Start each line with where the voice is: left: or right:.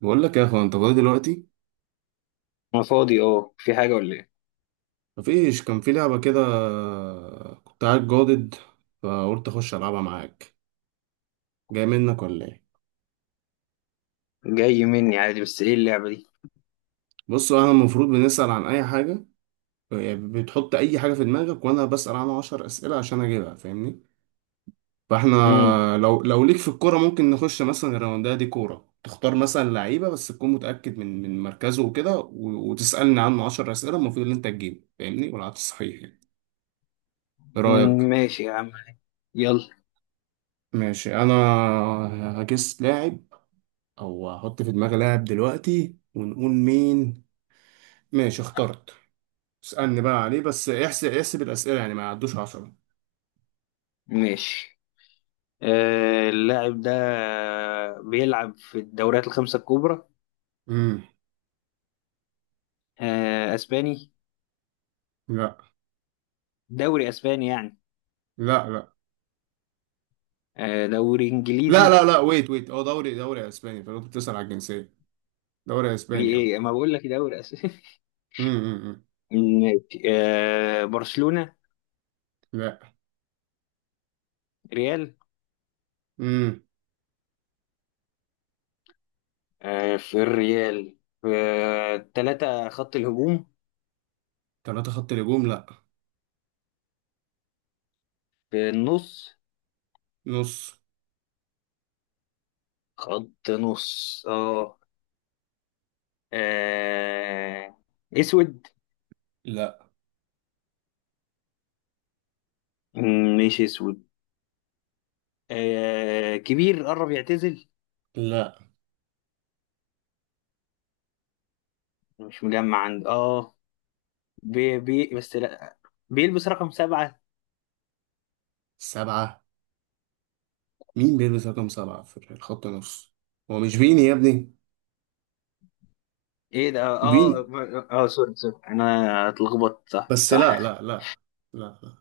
right: بقول لك يا اخوان، انت فاضي دلوقتي؟
left: انا فاضي، اه، في حاجة ولا ايه؟
right: مفيش، كان في لعبه كده، كنت قاعد جادد، فقلت اخش العبها معاك. جاي منك ولا ايه؟
left: جاي مني عادي، بس ايه اللعبة دي؟
right: بص، انا المفروض بنسال عن اي حاجه، يعني بتحط اي حاجه في دماغك وانا بسال عنها 10 اسئله عشان اجيبها، فاهمني؟ فاحنا
left: مم.
right: لو ليك في الكوره، ممكن نخش مثلا الراونديه، دي كوره تختار مثلا لعيبه بس تكون متاكد من مركزه وكده وتسالني عنه 10 اسئله المفروض ان انت تجيبه، فاهمني؟ والعكس صحيح يعني. ايه رايك؟
left: ماشي يا عم. يلا.
right: ماشي انا، هجس لاعب او هحط في دماغي لاعب دلوقتي ونقول مين. ماشي اخترت، اسألني بقى عليه، بس احسب احسب الأسئلة يعني ما يعدوش عشرة.
left: ماشي. اللاعب ده بيلعب في الدوريات الخمسة الكبرى.
right: امم.
left: آه، اسباني.
right: لا.
left: دوري اسباني يعني.
right: لا لا.
left: دوري
right: لا
left: انجليزي.
right: لا لا، ويت ويت، هو دوري دوري اسباني، فانت كنت بتسأل على الجنسية. دوري
left: في
right: اسباني اهو.
left: ايه، ما بقول لك دوري اسباني؟
right: امم، أمم، أمم.
left: ماشي. برشلونة.
right: لا.
left: ريال.
right: امم.
left: في الريال في ثلاثة خط الهجوم.
right: ثلاثة خط هجوم؟ لا،
left: في النص.
right: نص.
left: خط نص، اه. آه... اسود.
right: لا
left: ماشي اسود. كبير، قرب يعتزل.
right: لا.
left: مش مجمع عند. بس لا. بيلبس رقم 7.
right: سبعة؟ مين بيلبس رقم سبعة في الخط نص؟ هو مش فيني يا ابني؟
left: ايه ده، اه اه.
right: فيني؟
left: آه، آه، سوري سوري، انا اتلخبطت، صح
right: بس لا
left: صح.
right: لا لا. لا لا.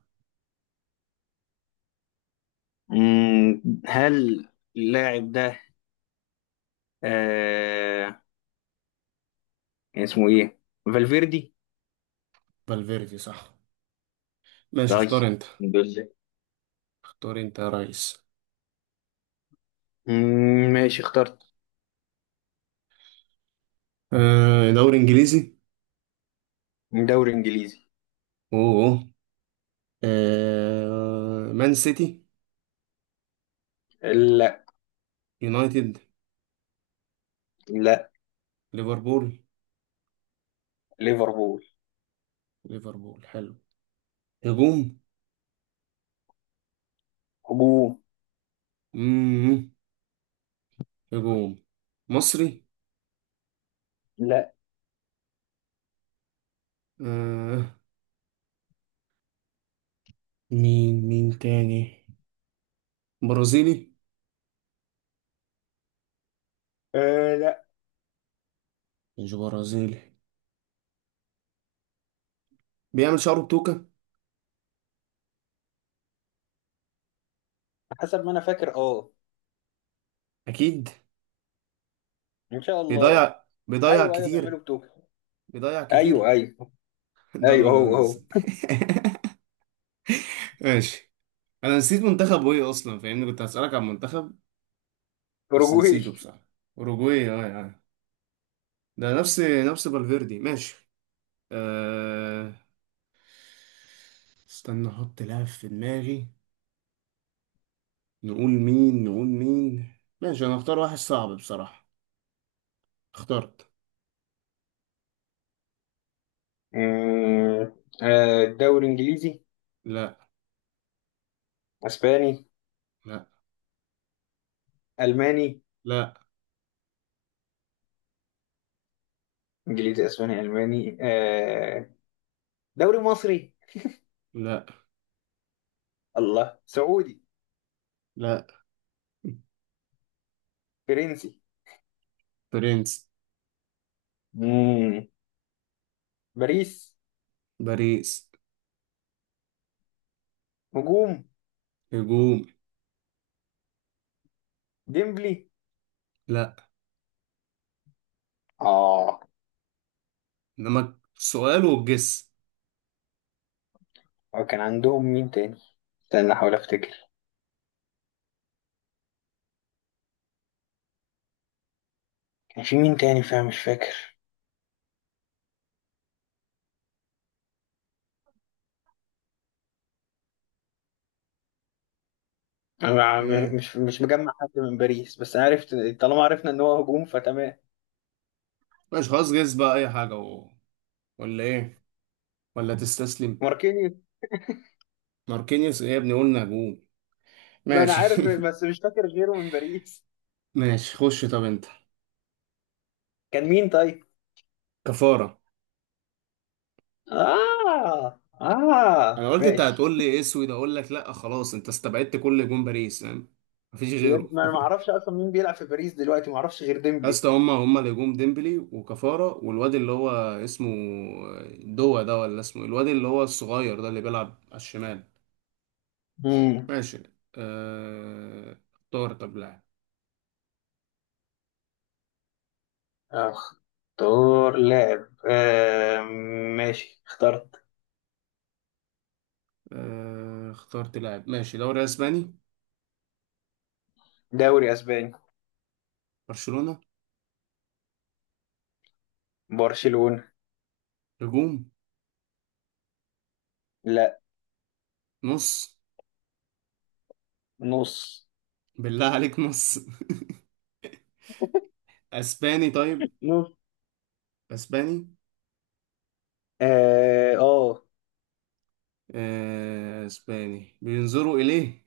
left: هل اللاعب ده آه... كان اسمه ايه؟ فالفيردي.
right: فالفيردي، صح. ماشي،
left: طيب.
right: اختار انت.
left: الحمد لله.
right: اختار انت يا ريس.
left: ماشي اخترت.
right: آه دوري انجليزي.
left: دوري انجليزي.
right: اوه. آه مان سيتي.
left: لا.
right: يونايتد.
left: لا.
right: ليفربول.
left: ليفربول.
right: ليفربول، حلو. هجوم.
left: هجوم.
right: مم. هجوم. مصري.
left: لا.
right: آه. مين مين تاني. برازيلي.
left: لا.
right: مش برازيلي، بيعمل شعره بتوكة.
left: حسب ما انا فاكر، اه.
right: اكيد.
left: ان شاء الله.
right: بيضيع بيضيع
left: ايوه ايوه،
right: كتير.
left: بيعملوا بتوكيو.
right: بيضيع
left: ايوه
right: كتير.
left: ايوه. ايوه،
right: داروين
left: هو هو.
right: نونيز. ماشي. انا نسيت منتخب ايه اصلا، فاهمني، كنت هسألك عن منتخب، بس
left: اوروجواي.
right: نسيته بصراحة. أوروجواي، اه اه. ده نفس نفس فالفيردي، ماشي. أه... استنى أحط لاعب في دماغي، نقول مين نقول مين. ماشي، أنا أختار واحد صعب بصراحة. اخترت.
left: أمم، آه، دوري انجليزي.
right: لا.
left: اسباني.
right: لا.
left: الماني.
right: لا.
left: انجليزي اسباني الماني. دوري مصري.
right: لا.
left: الله، سعودي.
right: لا.
left: فرنسي.
right: برنس.
left: أمم، باريس.
right: باريس.
left: هجوم.
right: هجوم.
left: ديمبلي.
right: لا.
left: اه
right: إنما سؤال والجس.
left: هو كان عندهم مين تاني؟ استنى احاول افتكر. كان في مين تاني، فاهم؟ مش فاكر. أنا م-
right: إيه.
left: مش مش مجمع حد من باريس، بس عرفت. طالما عرفنا ان هو هجوم فتمام.
right: ماشي خلاص، جس بقى أي حاجة ولا إيه؟ ولا تستسلم؟
left: ماركينيوس.
right: ماركينيوس؟ إيه يا ابني، قلنا هجوم.
left: ما انا
right: ماشي.
left: عارف بس مش فاكر غيره من باريس.
right: ماشي، خش طب أنت.
left: كان مين طيب؟
right: كفارة.
left: اه اه،
right: انا قلت انت
left: ماشي.
right: هتقول لي اسود، اقول لك لا، خلاص انت استبعدت كل هجوم باريس، فاهم؟ مفيش
left: بجد،
right: غيره.
left: ما انا ما اعرفش اصلا مين بيلعب في باريس دلوقتي، ما اعرفش غير
right: يا
left: ديمبلي.
right: اسطى، هما هما اللي هجوم: ديمبلي وكفارة والواد اللي هو اسمه دوا ده، ولا اسمه إيه؟ الواد اللي هو الصغير ده اللي بيلعب على الشمال.
left: امم.
right: ماشي. اختار طب لاعب.
left: اختار لاعب، آه. ماشي اخترت.
right: اخترت لاعب. ماشي، دوري اسباني.
left: دوري اسباني.
right: برشلونة.
left: برشلونة.
right: هجوم.
left: لا.
right: نص.
left: نص.
right: بالله عليك، نص؟ اسباني؟ طيب.
left: نص،
right: اسباني.
left: اه. آه
right: اسباني بينظروا اليه؟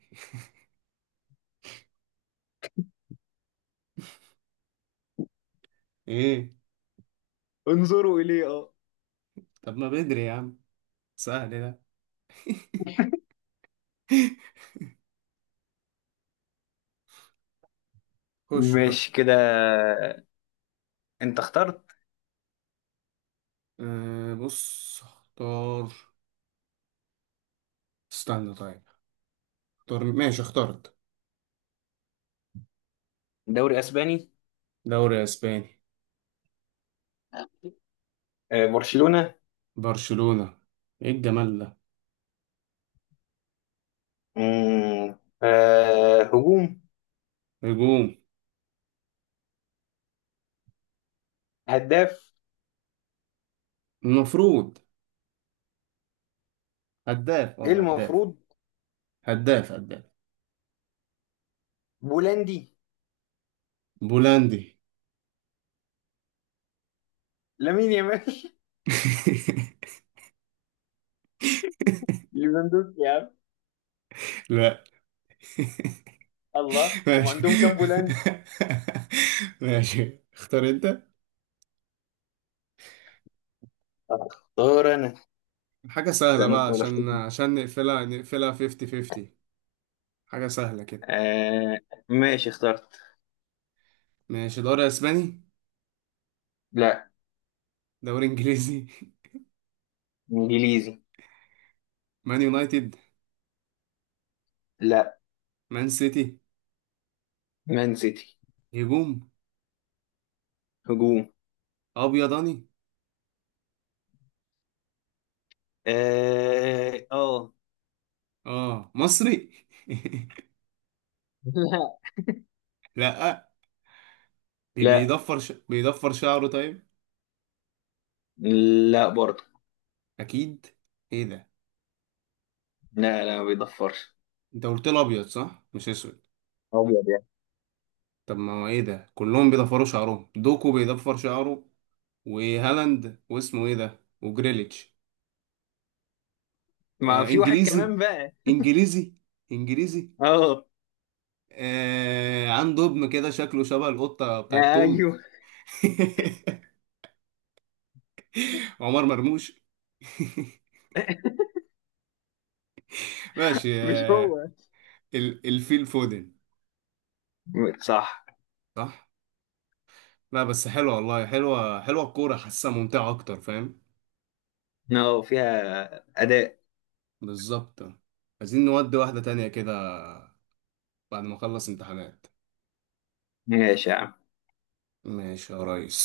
right: ايه؟
left: انظروا اليه، اه.
right: طب ما بدري يا عم، سهل ده. خش خش.
left: ماشي كده. انت اخترت.
right: أه بص، اختار. استنى طيب. اختار. ماشي اخترت.
left: دوري اسباني.
right: دوري اسباني.
left: برشلونة.
right: برشلونة. ايه الجمال ده.
left: هجوم.
right: هجوم.
left: هداف.
right: المفروض هداف.
left: ايه
right: اه هداف.
left: المفروض؟
right: هداف هداف.
left: بولندي.
right: بولندي.
left: لامين يامال ليفاندوفسكي يا عم.
right: لا.
left: الله، هم
right: ماشي.
left: عندهم كام بولندي؟
right: ماشي، اختار انت.
left: اختار انا.
right: حاجة سهلة
left: استنى
right: بقى
left: احاول افتكر
right: عشان نقفلها نقفلها 50 50. حاجة سهلة كده.
left: آه ماشي اخترت.
right: ماشي، دوري اسباني.
left: لا.
right: دوري انجليزي.
left: انجليزي.
right: مان يونايتد.
left: لا.
right: مان سيتي.
left: مان سيتي.
right: هجوم.
left: هجوم.
right: ابيضاني.
left: اه اه.
right: اه مصري. لا.
left: لا.
right: بيضفر شعره طيب.
left: لا. لا برضه.
right: اكيد. ايه ده.
left: لا لا، ما بيضفرش.
right: انت قلت له ابيض، صح؟ مش اسود.
left: ابيض يعني.
right: طب ما هو ايه ده، كلهم بيضفروا شعرهم: دوكو بيضفر شعره، وهالاند، واسمه ايه ده، وجريليتش.
left: ما
right: آه
left: في واحد
right: انجليزي.
left: كمان بقى.
right: انجليزي. انجليزي.
left: اه.
right: آه عنده ابن كده شكله شبه القطة بتاعت توم.
left: ايوه.
right: عمر مرموش. ماشي
left: مش
right: آه،
left: هو.
right: الفيل فودن.
left: صح.
right: صح. لا بس حلوة، والله حلوة حلوة الكورة، حاسها ممتعة أكتر، فاهم؟
left: اه، فيها اداء.
right: بالظبط. عايزين نودي واحدة تانية كده بعد ما أخلص امتحانات.
left: ماشي يا عم.
right: ماشي يا ريس.